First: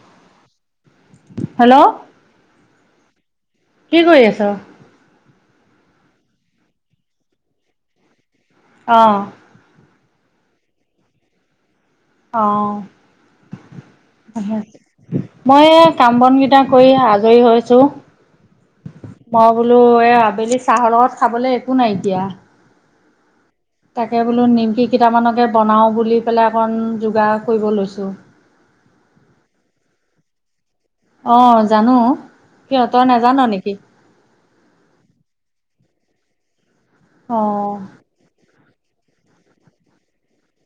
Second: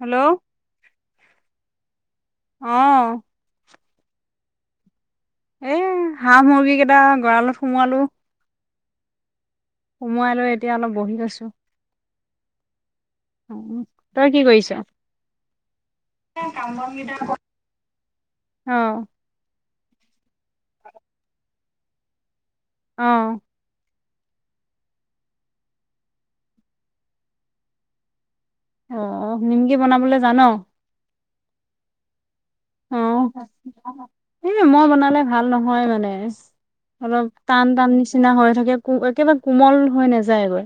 Hello hello অঁ'। কি কৰি আছ? এ হাঁহ মুৰ্গী গেইটা গঁৰা়লত সোমোৱালো। অঁ' সোমোৱাই লৈ এতিয়া অলপ বহি লৈছো। অঁ' তই কি কৰিছ মই এই কাম বন গিটা কৰি আজৰি হৈছো। অঁ' মই বোলো এই আবেলি চাহৰ লগত খাবলে একো নাই এতিয়া। অঁ' তাকে বোলো নিমকি কেইটামানকে বনাওঁ বুলি পেলাই অকণ যোগাৰ কৰিব লৈছোঁ। অঁ অঁ নিমকি বনাবলে জান? অঁ' জানো, কিয় তয় নাজান নেকি? এই মই বনালে ভাল নহয় মানে, অলপ টান অঁ টান নিচ- চিনা হৈ থাকে, একেবাৰে কোমল হৈ নাযায় গৈ।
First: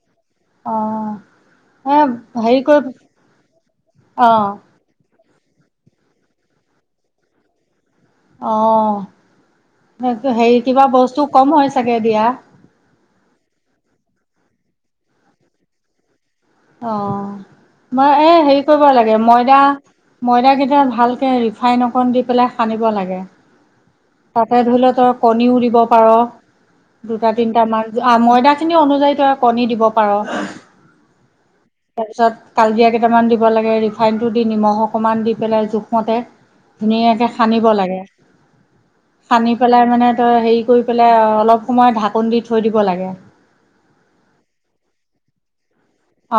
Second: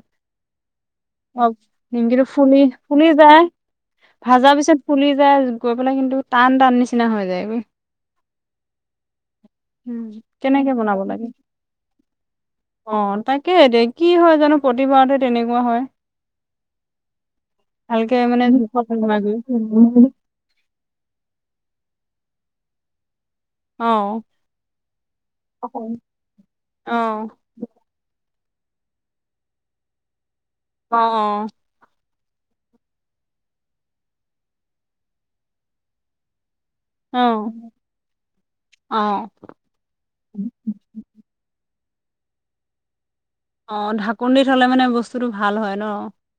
অঁ অঁ' এ নিমকিটো ফুলি হেৰি কৰি ফুলি যায়, অঁ ভাজা পিছত- ফুলি যায় গৈ পেলাই কিন্তু, টান টান নিচিনা হৈ যায়। অঁ' উম সেইটো হেৰি কেনেকে কিবা বস্তু কম হয় চাগে দিয়া। অঁ' তাকে এতিয়া কি হয় জানো প্ৰতিবাৰতে তেনেকুৱা হয়। অঁ' তোমাৰ ভালকে এ মানে হেৰি কৰিব জোখত লাগে নোহোৱাগৈ ময়দা- ময়দা গেটা ভালকে ৰিফাইন অকণ দি পেলাই সানিব লাগে। অ তাতে ধৰি ল তই কণীও অ দিব পাৰ অ দুটা তিন- তামান অঁ ময়দা খিনি অনুযায়ী তই কণী দিব পাৰ। অঁ অঁ। তাৰপিছত কালজিৰা কেটামান দিব লাগে ৰিফাইনটো দি নিমখ অকমান দি পেলাই জোখমতে- ধুনীয়াকে সানিব অ লাগে, অ সানি- পেলাই মানে তই হেৰি কৰি পেলাই অলপ সময় ঢাকন দি থৈ দিব লাগে। অঁ' ঢাকোন দি থলে মানে বস্তুটো ভাল হয় ন।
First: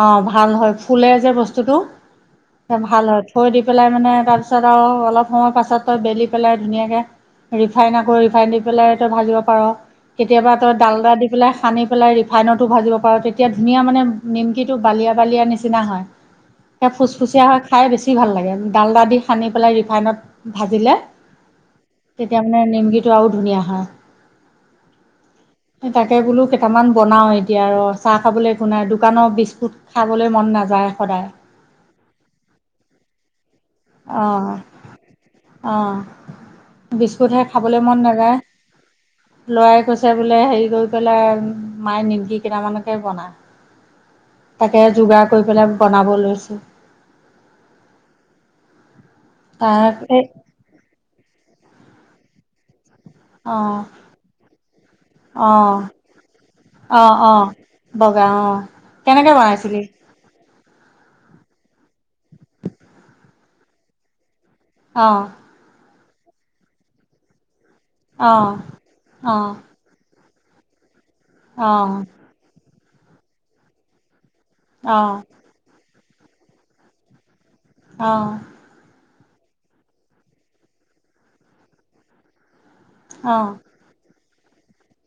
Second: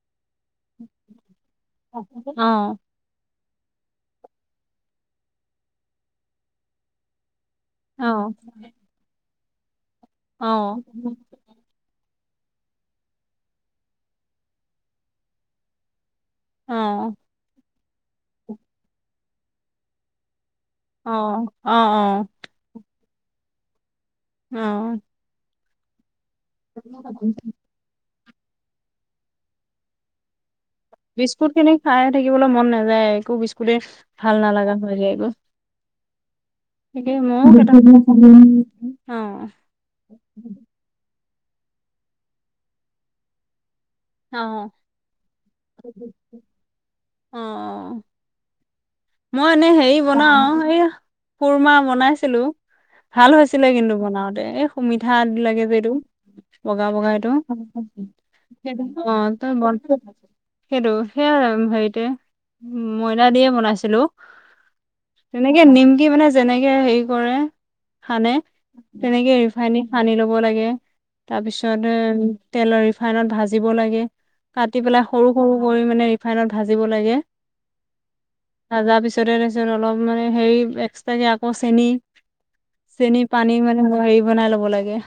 অঁ' ভাল হয়, ফুলে যে বস্তুটো অ অ সে ভাল হয়। থৈ দি পেলাই মানে তাৰপিছত আৰু অলপ সময় পাছত তয় বেলি পেলাই ধুনীয়াকে- ৰিফাইন অ আকৌ ৰিফাইন দি পেলাই তই ভাজিব পাৰ, অ কেতিয়াবা তই ডালডা দি পেলাই- সানি পেলাই ৰিফাইনটো ভাজিব পাৰ, তেতিয়া ধুনীয়া মানে নিমকিটো বালিয়া বালিয়া নিচিনা হয়। অ সেই ফুচফুচিয়া হৈ খাই বেছি ভাল লাগে, ডালডা দি সানি পেলাই ৰিফাইনত- ভাজিলে, অ অ তেতিয়া মানে নিমকিটো আৰু ধুনীয়া হয়। অঁ' হে তাকে বোলো কেইটামান বনাও এতিয়া ৰ। চাহ খাবলে একো নাই, দোকানৰ বিস্কুট খাবলে মন নাযায়। সদায় বিস্কুট খিনি খাই থাকিবলৈ মন নাযায় একো বিস্কুটে ভাল অঁ নালাগা হৈ যায় একো। অঁ' ঠিকেই বিস্কুটহে ময়ো খাবলৈ মন কেটামানক নাযায় [unintelligible] অঁ'। ল'ৰাই কৈছে বোলে হেৰি কৰি পেলাই মায়ে নিমকি কেইটামানকে বনা অ তাকে যোগাৰ কৰি পেলাই বনাব লৈছো। অঁ মই এনেই তাক হেৰি বনাও এই খুৰমা বনাইছিলো ভাল হৈছিলে অ', কিন্তু বনাওঁতে এ সু মিঠা লাগে যে অ', এইটো বগা বগা অ', এইটো অ'। বগা অ', সেইটো অঁ কেনেকে বনাইছিলি? সেইটো সেয়াই হেৰিতে মইদা দিয়ে বনাইছিলো অঁ তেনেকে নিমকি মানে যেনেকে হেৰি কৰে সানে অ', তেনেকে অ'। ৰিফাইন সানি ল'ব লাগে অ', তাৰপিছত তেলৰ ৰিফাইনত ভাজিব লাগে কাটি পেলাই অ', সৰু সৰু কৰি মানে ৰিফাইনত ভাজিব লাগে অঁ ভাজাৰ পিছতে তাৰপিছত অলপ মানে হেৰি এক্সট্ৰাকে আকৌ চেনি চেনি অ', পানী মানে হেৰি বনাই ল'ব লাগে।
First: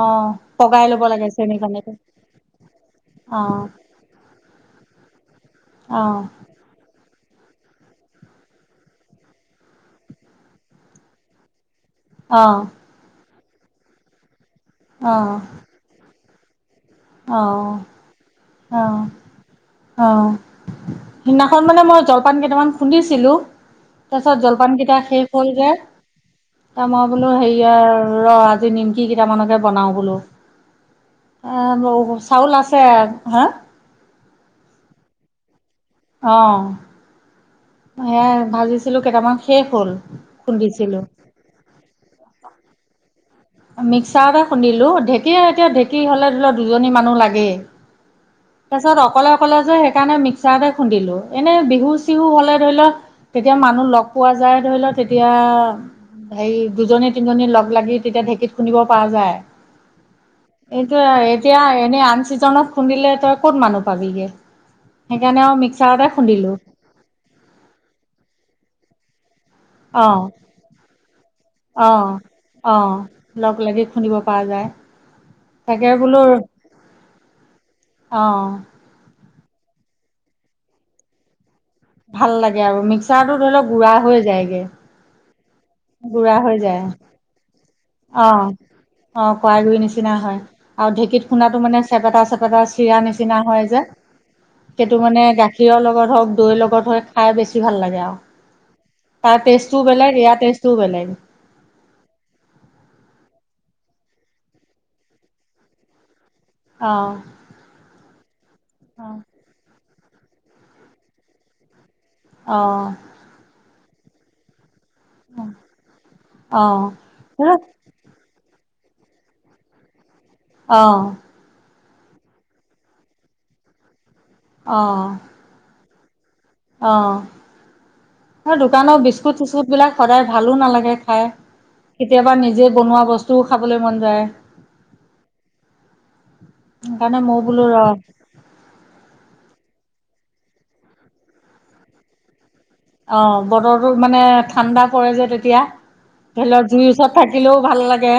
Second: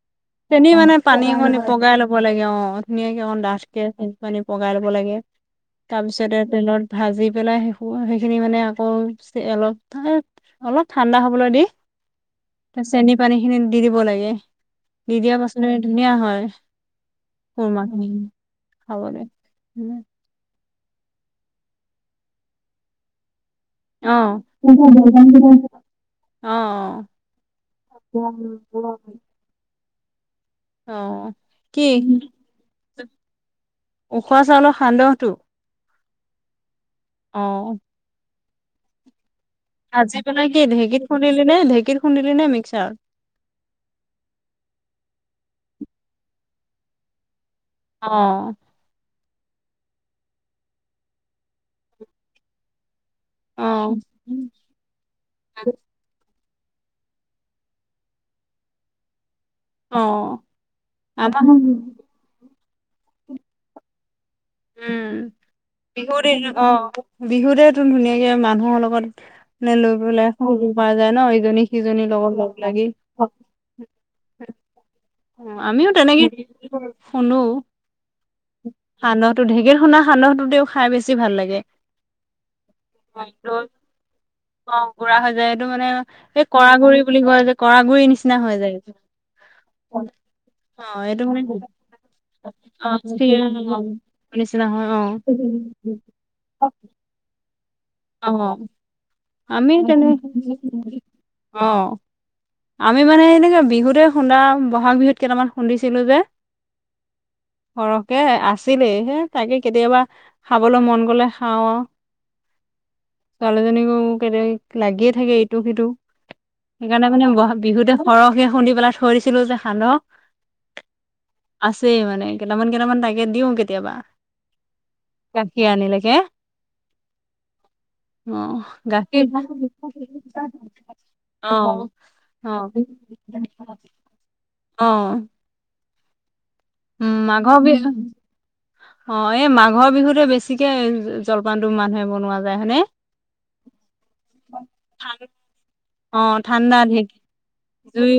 অ চেনী পগাই মানে ল'ব লাগে চেনি পানীখিনী পানীটো। পগাই লব লাগে অ, ধুনীয়াকে অকণ অ', ডাঠকে চেনী পানী পগাই লব লাগে। অ', তাৰপিছতে তেলত ভাজি পেলাই। সেইখিনি মানে আকৌ অলপ, অলপ ঠাণ্ডা হ'বলৈ দি। অ চেনি পানীখিনি দি দিব লাগে। দি দিয়া পাছত ধুনীয়া হয়। আহ, খুৰমা খিনি আহ, খাবলৈ আহ। সিদিনাখন মানে মই জলপান কেইটামান খুন্দিছিলো। অ। তাৰপিছত জলপানকেইটা শেষ হ'ল যে। অ ত মই বোলো হেৰি আৰু ৰ, আজি অ। নিমকি কেইটামানকে বনাও বোলো। অঁ এ চাউল আছে, হা? ওখোৱা চাউলৰ সান্দহটো। অঁ অ সেয়াই ভাজিছিলো কেইটামান শেষ হ'ল, খুন্দিছিলো। খুন্দলি নে ঢেঁকী খুন্দিলি নে মিক্সাৰত? মিক্সাৰ এটা খুন্দিলো, ঢেঁকী এতিয়া ঢেঁকী হ'লে ধৰি ল দুজনী মানুহ লাগেই। অঁ তাৰপিছত অকলে অকলে যে, সেইকাৰণে মিক্সাৰতে খুন্দিলো। এনে বিহু চিহু হলে ধৰি লও তেতিয়া মানুহ অ', লগ পোৱা যায় ধৰি লওক তেতিয়া, হেৰি দুজনী তিনিজনী লগ লাগি। তেতিয়া ঢেঁকীত খুন্দিব পৰা যায়। অ', এইটো আমাৰ এতিয়া এনে উম, আন চিজনত খুন্দিলে তই ক'ত মানুহ পাবিগৈ। সেইকাৰণে আৰু মিক্সাৰতে বিহুত এই খুন্দিলোঁ। অ', বিহুতেতো ধুনীয়াকে মানুহৰ লগত মানে লৈ অ পেলাই সু প যায় ন ইজনী, অ সিজনীৰ লগত লগ অ লাগি। লগ লাগি খুন্দিব পৰা যায়। অ, তাকে আমিও বোলো তেনেকে খুন্দে। অ সান্দটো ঢেঁকীত খুন্দা সান্দটো তেও খাই বেছি ভাল লাগে। ভাল লাগে আৰু মিক্সাৰটো ধৰি লওক গুড়া হৈ যায়গে। গু়ৰা হৈ যায়, এইটো মানে গুড়া এই হৈ কৰা যায় গুৰি বুলি কয় যে কৰা গুৰি অ নিচিনা হৈ যায়। অ, কৰাই গুৰি নিচিনা হয়। আৰু অ', এইটো ঢেঁকীত খুন্দাটো মানে চেপেটা চেপেটা অ', চিৰা নিচিনা হয় যে। নিচিনা হয় সেইটো অ', মানে গাখীৰৰ লগত হওঁক, দৈৰ লগত হয়, খাই বেছি ভাল লাগে আৰু। অঁ, তাৰ আমি টেষ্টটোও তেনে বেলেগ ইয়াৰ টেষ্টটোও বেলেগ অঁ- আমি মানে এনেকে বিহুতে খুন্দা, বহাগ বিহুত কেইটামান খুন্দিছিলো যে। অঁ। সৰহকে আছিলেই হে তাকে কেতিয়াবা খাবলৈ মন গলে খাওঁ আৰু। অঁ। ছোৱালীজনীকো কে লাগিয়ে থাকে ইটো-সিটো। অ সেইকাৰণে মানে বিহুতে- অৰহে খুন্দি পেলাই থৈ দিছিলো যে সান্দক। অঁ। আছেই মানে কেইটামান-কেইটামান তাকে দিওঁ কেতিয়াবা। অঁ। গাখীৰ আনি লেগে। অঁ, দোকানৰ বি- গাখীৰ স্কুট চিস্কুট বিলাক সদায় ভালো নালাগে খাই, অ কেতিয়াবা অ নিজে বনোৱা বস্তুও খাবলৈ মন যায়। অঁ। [inaudible] উম, মই মাঘ বোলো বি- ৰ অঁ, এই মাঘৰ বিহুতে বেছিকে জলপানটো মানুহে বনোৱা যায়, হয়নে? অঁ, বতৰটো মানে ঠাণ্ডা পৰে যে তেতিয়া। অঁ, ধৰি লওক ঠাণ্ডা জুইৰ দিন ওচৰত থাকিলেও ভাল জুই লাগে,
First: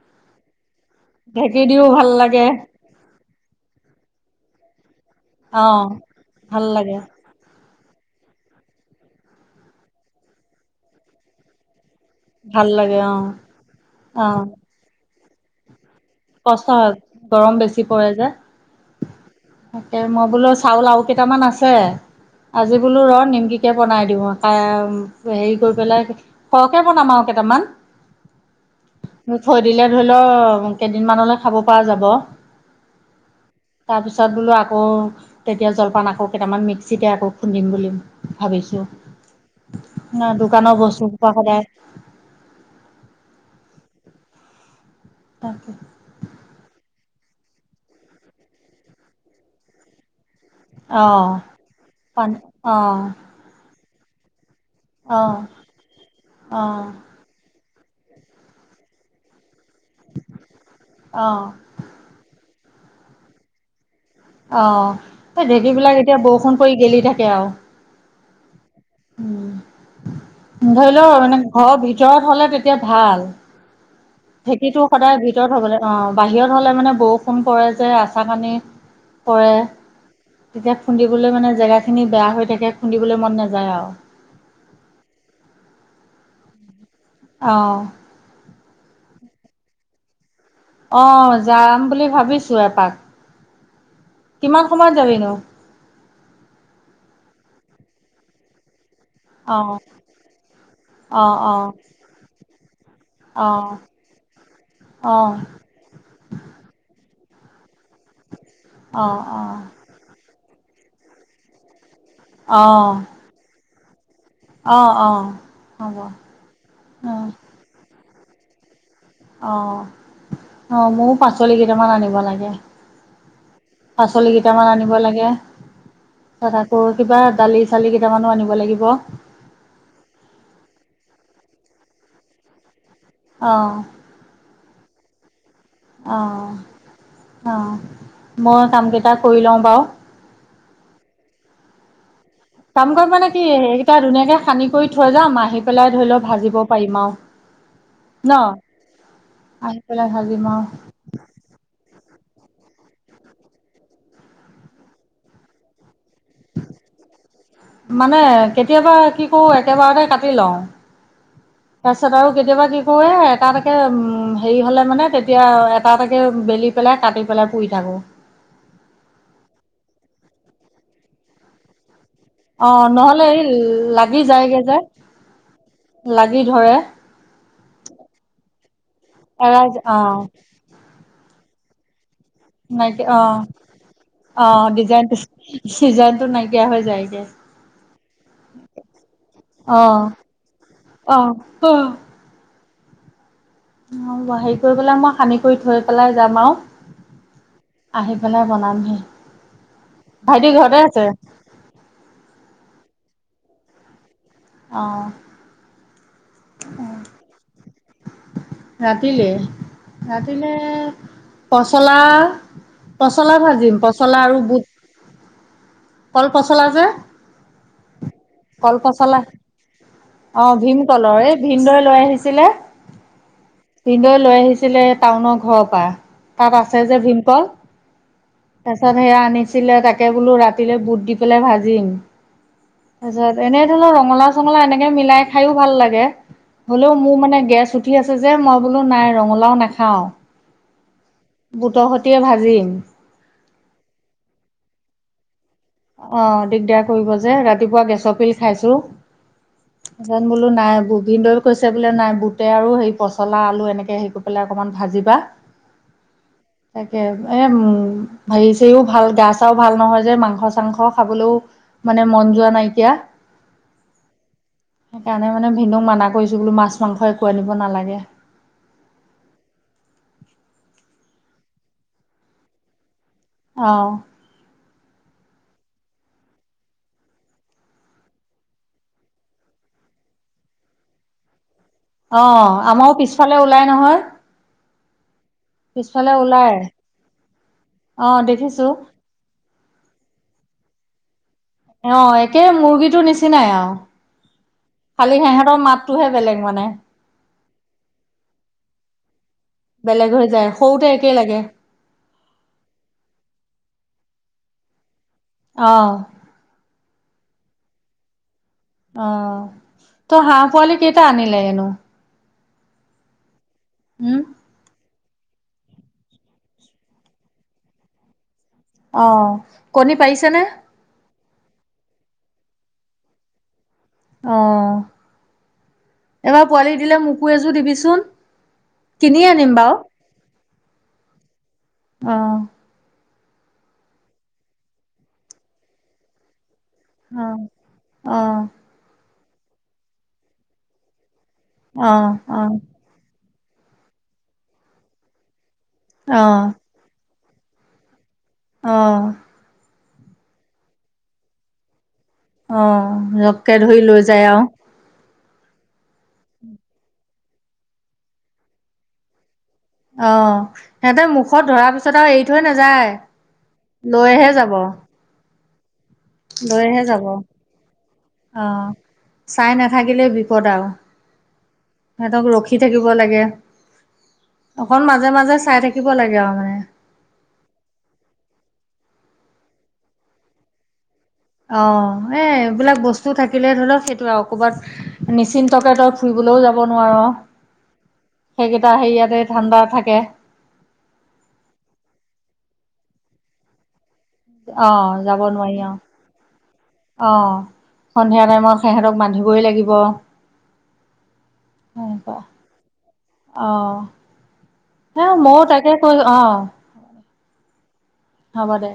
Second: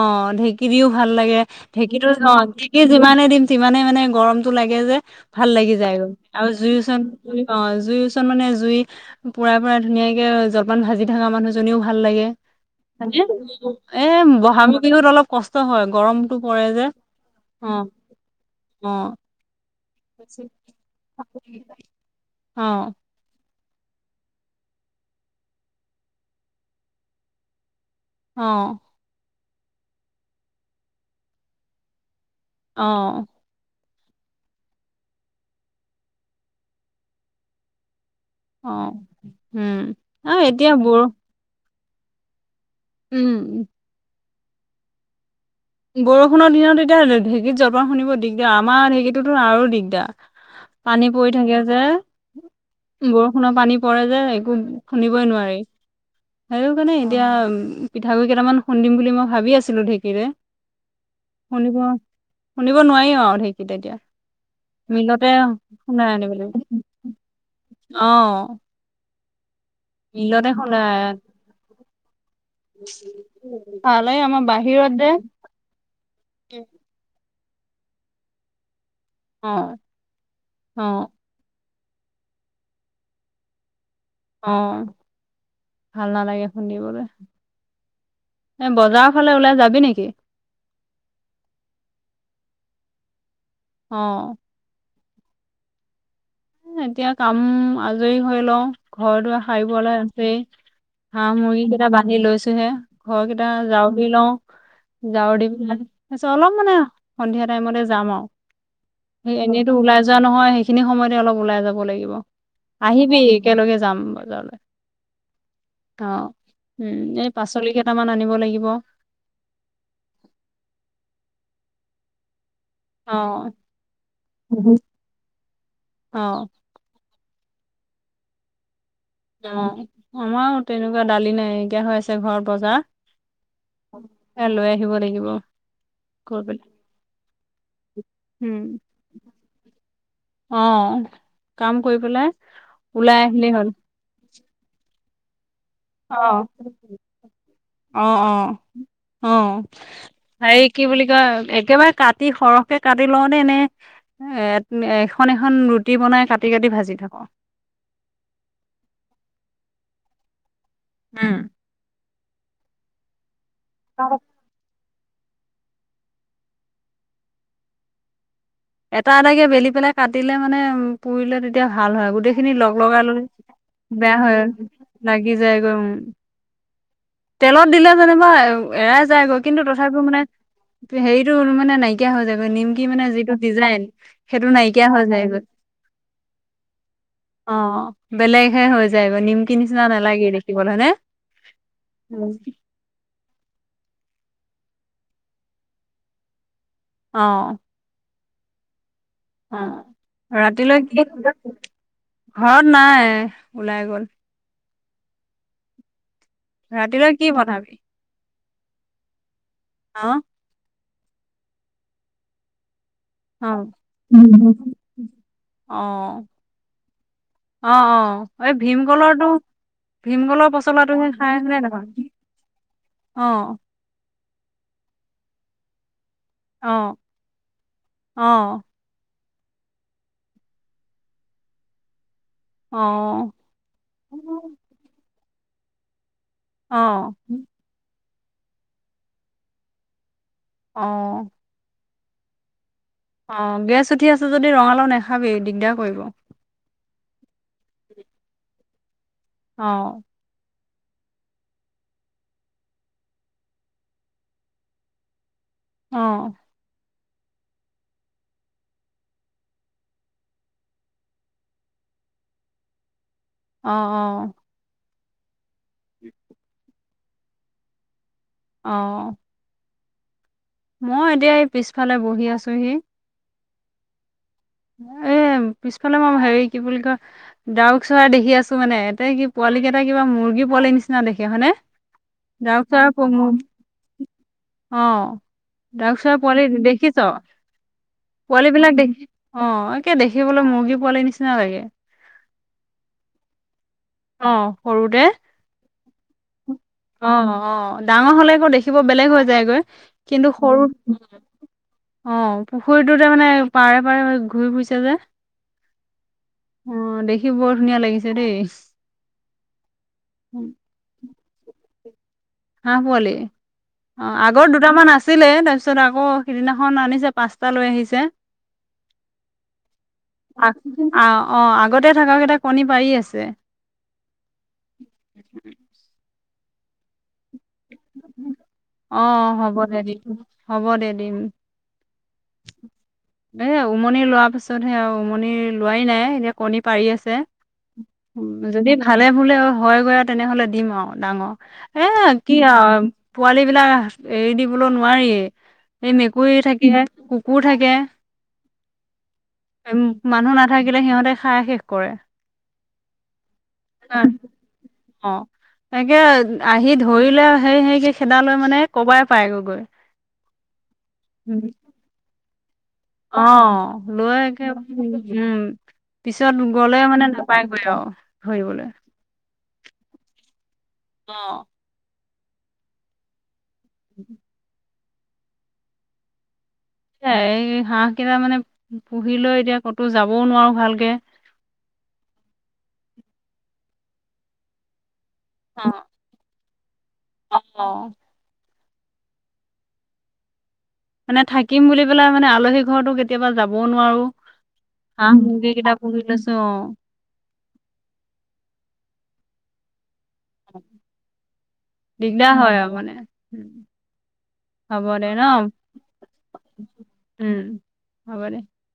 অঁ, ঢেঁকী দিওঁ ভাল লাগে। ঢেঁকী দিও ভাল ঢেঁকিটোৰ ন লাগে। [unintelligible] যিমানে দিম টিমানে মানে গৰমতটো লাগে যে ভাল লাগি অ', যায় আৰু ভাল জুই লাগে, ওচৰত - অঁ, জুই ওচৰত মানে জুই- পুৰা পুৰা ধুনীয়াকে জলপান ভাজি থকা মানুহজনীও ভাল লাগে। ভাল লাগে অ', এ অ'। বহাগৰ বিহুত অলপ কষ্ট হয়, গৰমতটো পৰে কষ্ট যে। হয়, গৰম অ বেছি পৰে যে। অ তাকে মই বোলো চাউল আৰু কেইটামান আছে, অ আজি বোলো ৰ নিমকি- কে বনাই দিওঁ কৈ হেৰী কৰি পেলাই খৰকে বনাম আৰু কেইটামান। অঁ। মু থৈ দিলে ধৰি লওঁক, কেইদিনমানলৈ খাব পৰা যাব। অঁ। তাৰ পিছত বোলো আকৌ তেতিয়া জলপান আকৌ কেইটামান মিক্সিতে আকৌ খুন্দিম বুলিম- অ ভাবিছো, উম ন অ এতিয়া দোকানৰ বৰ বস্তু সূপা সদায়- উম। তাকে। বৰষুণৰ দিনত এতিয়া ঢেঁকী জলপান খুন্দিব দিগদাৰ, আমাৰ ঢেঁকীটো আৰু দিগদাৰ। অ পানী পৰি থাকে যে, পানী অ বৰষুণৰ পানী পৰে যে, একো- অ শুনিবই নোৱাৰি, অ সেইটো কাৰণে- এতিয়া পিঠাগুড়ি কেইটামান খুন্দিম বুলি মই ভাবি আছিলো ঢেঁকীৰে। অঁ। সেইবোৰ খুন্দিব নোৱাৰি আৰু ঢেঁকীত এতিয়া। অ মিলতে এই ঢেঁকীবিলাক খুণ্ডাই এতিয়া আনিব বৰষুণ লাগিব, পৰি গেলি অঁ। উম, খুন্দাই ধৰি লও মানে ঘৰৰ ভিতৰত হলে তেতিয়া ভাল। তালৈ আমাৰ- ঢেঁকীটো বাহিৰত যে সদায় ভিতৰ হ'ব লাগে। অঁ, বাহিৰত হলে মানে বৰষুণ পৰে যে আচাৰ পানী- অ পৰে, তেতিয়া অ খুন্দিবলৈ মানে জেগাখিনি বেয়া হৈ থাকে খুন্দিবলৈ মন নাযায় আৰু। অ ভাল নালাগে খুন্দিবলৈ। অ। নে বজাৰ ফালে ওলাই যাবি নেকি? অ যাম বুলি ভাবিছোঁ এপাক। অ'। কিমান সময়ত যাবি নো? এতিয়া কাম আজৰি হৈ লও ঘৰ-দুৱাৰ অঁ সাৰিবলৈ আছেই। হাঁহ অঁ অঁ মুৰ্গী কাঁইট বান্ধি লৈছোহে, ঘৰ কেইটা অঁ জাৰু দি লওঁ। অঁ জাৰু দি পেলাই তাৰপিছত অলপ মানে সন্ধিয়া টাইমতে যাম আৰু, অঁ সেই এনেইতো ওলাই যোৱা নহয় খিনি সময়তে অলপ ওলাই যাব লাগিব, অঁ অঁ আহিবি একেলগে যাম বজাৰলৈ। অঁ অঁ হ'ব অ উম অঁ এ পাচলি কেইটামান আনিব লাগিব, অ অ ময়ও পাচলি কেইটামান আনিব লাগে। পাচলি কেইটামান আনিব লাগে অ তথ সৰু কিবা দালি-চালি কেইটামানো আনিব লাগিব। অ আমাৰো তেনেকুৱা দালি নাইকিয়া হৈ আছে ঘৰ বজাৰ। অ। এ লৈ আহিব লাগিব। অ গৈ পেলাই অ উম মইও কাম কেইটা কৰি লওঁ বাৰু। অ কাম কৰি পেলাই কাম কৰিম ওলাই মানে কি আহিলেই হ'ল এইকেইটা ধুনীয়াকে সানি কৰি থৈ যাম আহি পেলাই ধৰি অ লওঁ ভাজিব পাৰিম আৰু। অ অ ন অ আহি পেলাই ভাজিম হেৰি কি আৰু বুলি কয় একেবাৰে কাত তি সৰহকে কাটি লওঁ নে এনে এ এখন এখন ৰুটি বনাই কাটি কাটি ভাজি থাকো? মানে কেতিয়াবা কি কৰো একেবাৰতে কাটি লওঁ। হম। তাৰপিছত আৰু কেতিয়াবা কি কৰো এ এটা এটাকে উম হেৰি হ'লে মানে তেতিয়া এটা এটাকৈ বেলি পেলাই কাটি পেলাই পুৰি থাকোঁ। এটা এটাকে বেলি পেলাই কাটিলে মানে পুৰিলে তেতিয়া ভাল হয় গোটেই খিনি অ লগ লগালো নহলে এই বেয়া লাগি হয়, লাগি যায়গৈ উম। যি ধৰে তেলত দিলে যেনিবা এৰাই যায়গৈ কিন্তু এৰাই অ তথাপিও মানে হেৰিটো মানে নাই নাইকা হৈ যায় গৈ। নিমকি মানে নাইকিয়া অ যিটো ডিজাইন অ সেইটো নাইকিয়া হৈ ডিজাইনটো যায় গৈ। ডিজাইনটো নাইকিয়া হৈ যায়গে অ বেলেগহে হৈ যায় গৈ নিমকি অ নিচিনা নালাগে দেখিবলৈ, হয় নে? অ উ। উম। অ হেৰি কৰি পেলাই মই সানি কৰি থৈ পেলাই যাম আৰু। অ। আহি পেলাই বনামহি। অ ভাইটি ৰাতিলৈ ঘৰতে কি আছে? ঘৰত নাই ওলাই গ'ল। অ। ৰাতিলৈ কি বনাবি? ৰাতিলৈ, অ', ৰাতিলৈ পচলা পচলা অ', ভাজিম, পচলা আৰু বুট। অ', কল পচলা যে অ অ এই কল পচলা ভীমকলৰোটো ভীমকলৰ অ', পচলাটোহে ভীমকলৰ খাই এই আছিলাই ভিনদৈ দেখোন, অ পিন্দৈ লৈ আহিছিলে টাউনৰ ঘৰৰ পৰা তাত আছে অ', যে ভীমকল অ', তাৰপিছত সেয়া আনিছিলে তাকে বোলো ৰাতি কাট বুট দি পেলাই ভাজিম তাৰ অ', পিছত এনেই ৰঙলা চঙলা এনেকে মিলাই খাইও ভাল লাগে হ'লেও অ', মোৰ মানে গেছ উঠি আছে যে মই বোলো নাই ৰঙালাও নাখাওঁ। অ, বুটৰ সৈতেয়ে ভাজিম। অ গেছ উঠি আছে যদি ৰঙালাও নাখাবি দিগদাৰ কৰিব। অ দিগদাৰ কৰিব যে ৰাতিপুৱা গেছৰ পিল খাইছোঁ। অ, যেন বোলো নাই গোবিন দই কৈছে বোলে নাই বুটে আৰু হে পচলা আলু এনেকে হেৰি হেৰি কৰি বিলাই অকণমান ভাজিবা। অ', তাকে এ উম হেৰি চেৰিও ভাল গা চাও ভাল নহয় যে মাংস চা মাংস খাবলৈও মানে মন যোৱা নাই এতিয়া। অ, অ, সেইকাৰণে মানে ভিনুক মানা কৰিছো মাছ মাংস একো আনিব নালাগে। অ, মই এতিয়া এই পিছফালে বহি আছোহি। অ, এ পিছফালে মই হেৰি কি বুলি কয়? ডাউক চৰাই দেখি আছো মানে এতিয়া কি পোৱালি কেইটা কিবা মুৰ্গী পোৱালি নিচিনা দেখে হয়নে? অ ডাউক চৰাই আমাৰো পিছফালে ওলাই নহয়। অ ডাউক পিছফালে চৰাই ওলাই পোৱালি দেখিছ অ পোৱালি দেখিছো বিলাক দেখি অ একেই দেখিবলৈ মুৰ্গী পোৱালি নিচিনা লাগে। অ একেই মুৰ্গীটোৰ নিচিনাই আৰু অ', সৰুতে খালি সেহঁতৰ মাত টোহে বেলেগ মানে অ' অ' ডাঙৰ হ'লে আকৌ দেখিব বেলেগ হৈ যায়গৈ। বেলেগ হৈ কিন্তু যায় সৰু সৰুতে একেই লাগে অ' পুখুৰীটোৰ তাৰমানে পাৰে পাৰে ঘূৰি ফুৰিছে যে। অ' অ' দেখি বৰ ধুনীয়া লাগিছে দেই। অ' ত হাঁহ পোৱালি কেইটা আনিলেনো? হাঁহ পোৱালি অ' উম আগ আগৰ দুটামান আছিলেই তাৰপিছত আকৌ সিদিনাখন আনিছে পাঁচটা লৈ আহিছে। অ' কণী পাৰিছে নে? অ' অ' আগতে থকা কেইটাই কণী পাৰি আছে। অ' এইবাৰ পোৱালি দিলে মোকো এযোৰ দিবিচো অ' হ'ব দে দিম হ'ব দে দিম। অ' এই উমনি লোৱাৰ পিছতহে আৰু উমনি লোৱাই নাই। এ কণী পাৰি আছে। অ অ যদি ভালে ভুলে হয় গৈ আৰু তেনেহ'লে দিম আৰু, ডাঙৰ অ এ কি অ আৰু। পোৱালী বিলাক এৰি দিবলৈ নোৱাৰিই এই অ মেকুৰী থাকিহে কুকুৰ থাকে। অ'। উ মানুহ নাথাকিলে সিহঁতে খাই শেষ কৰে। অ', লপকে ধৰি লৈ যায় আৰু। অ', তাকে আহি ধৰিলে হেই হেই কে খেদা লৈ মানে কবাই পাই গৈ। অ', সিহঁতে মুখত ধৰা পিছত আৰু এৰি থৈ নাযায়। অ', লৈ লৈহে একে যাব উম পিছত গ'লে লৈহে যাব মানে অ নাপায়গৈ আৰু ধৰিবলৈ। চাই নাথাকিলেই বিপদ আৰু, অ'। সিহঁতক ৰখি থাকিব লাগে। [inaudible] অকণ মাজে, মাজে চাই থাকিব লাগে আৰু মানে। এই হাঁহ কেইটা মানে পুহি লৈ এতিয়া ক'তো যাবওঁ নোৱাৰো ভালকে। অ', এই এইবিলাক বস্তু থাকিলে ধৰি লওঁক সেইটো আৰু, ক'ৰবাত নিশ্চিন্তকে অ', তই ফুৰিবলৈও যাব নোৱাৰ অ'। সেইকেইটা হেৰিয়াতে ধাণ্ডা থাকে। মানে থাকিম বুলি পেলাই মানে আলহী ঘৰতো কেতিয়াবা যাবওঁ নোৱাৰো। অ হাঁহ যাব মুৰ্গী নোৱাৰি আৰু কেইটা পুহি লৈছো। অ', সন্ধিয়া টাইমত সিহঁতক বান্ধিবই লাগিব। সেনেকুৱা দিগদাৰ হয় আৰু মানে। হ'ব দে হেই ন মইয়ো তাকে কৈ, অ'। উম। হ'ব দে।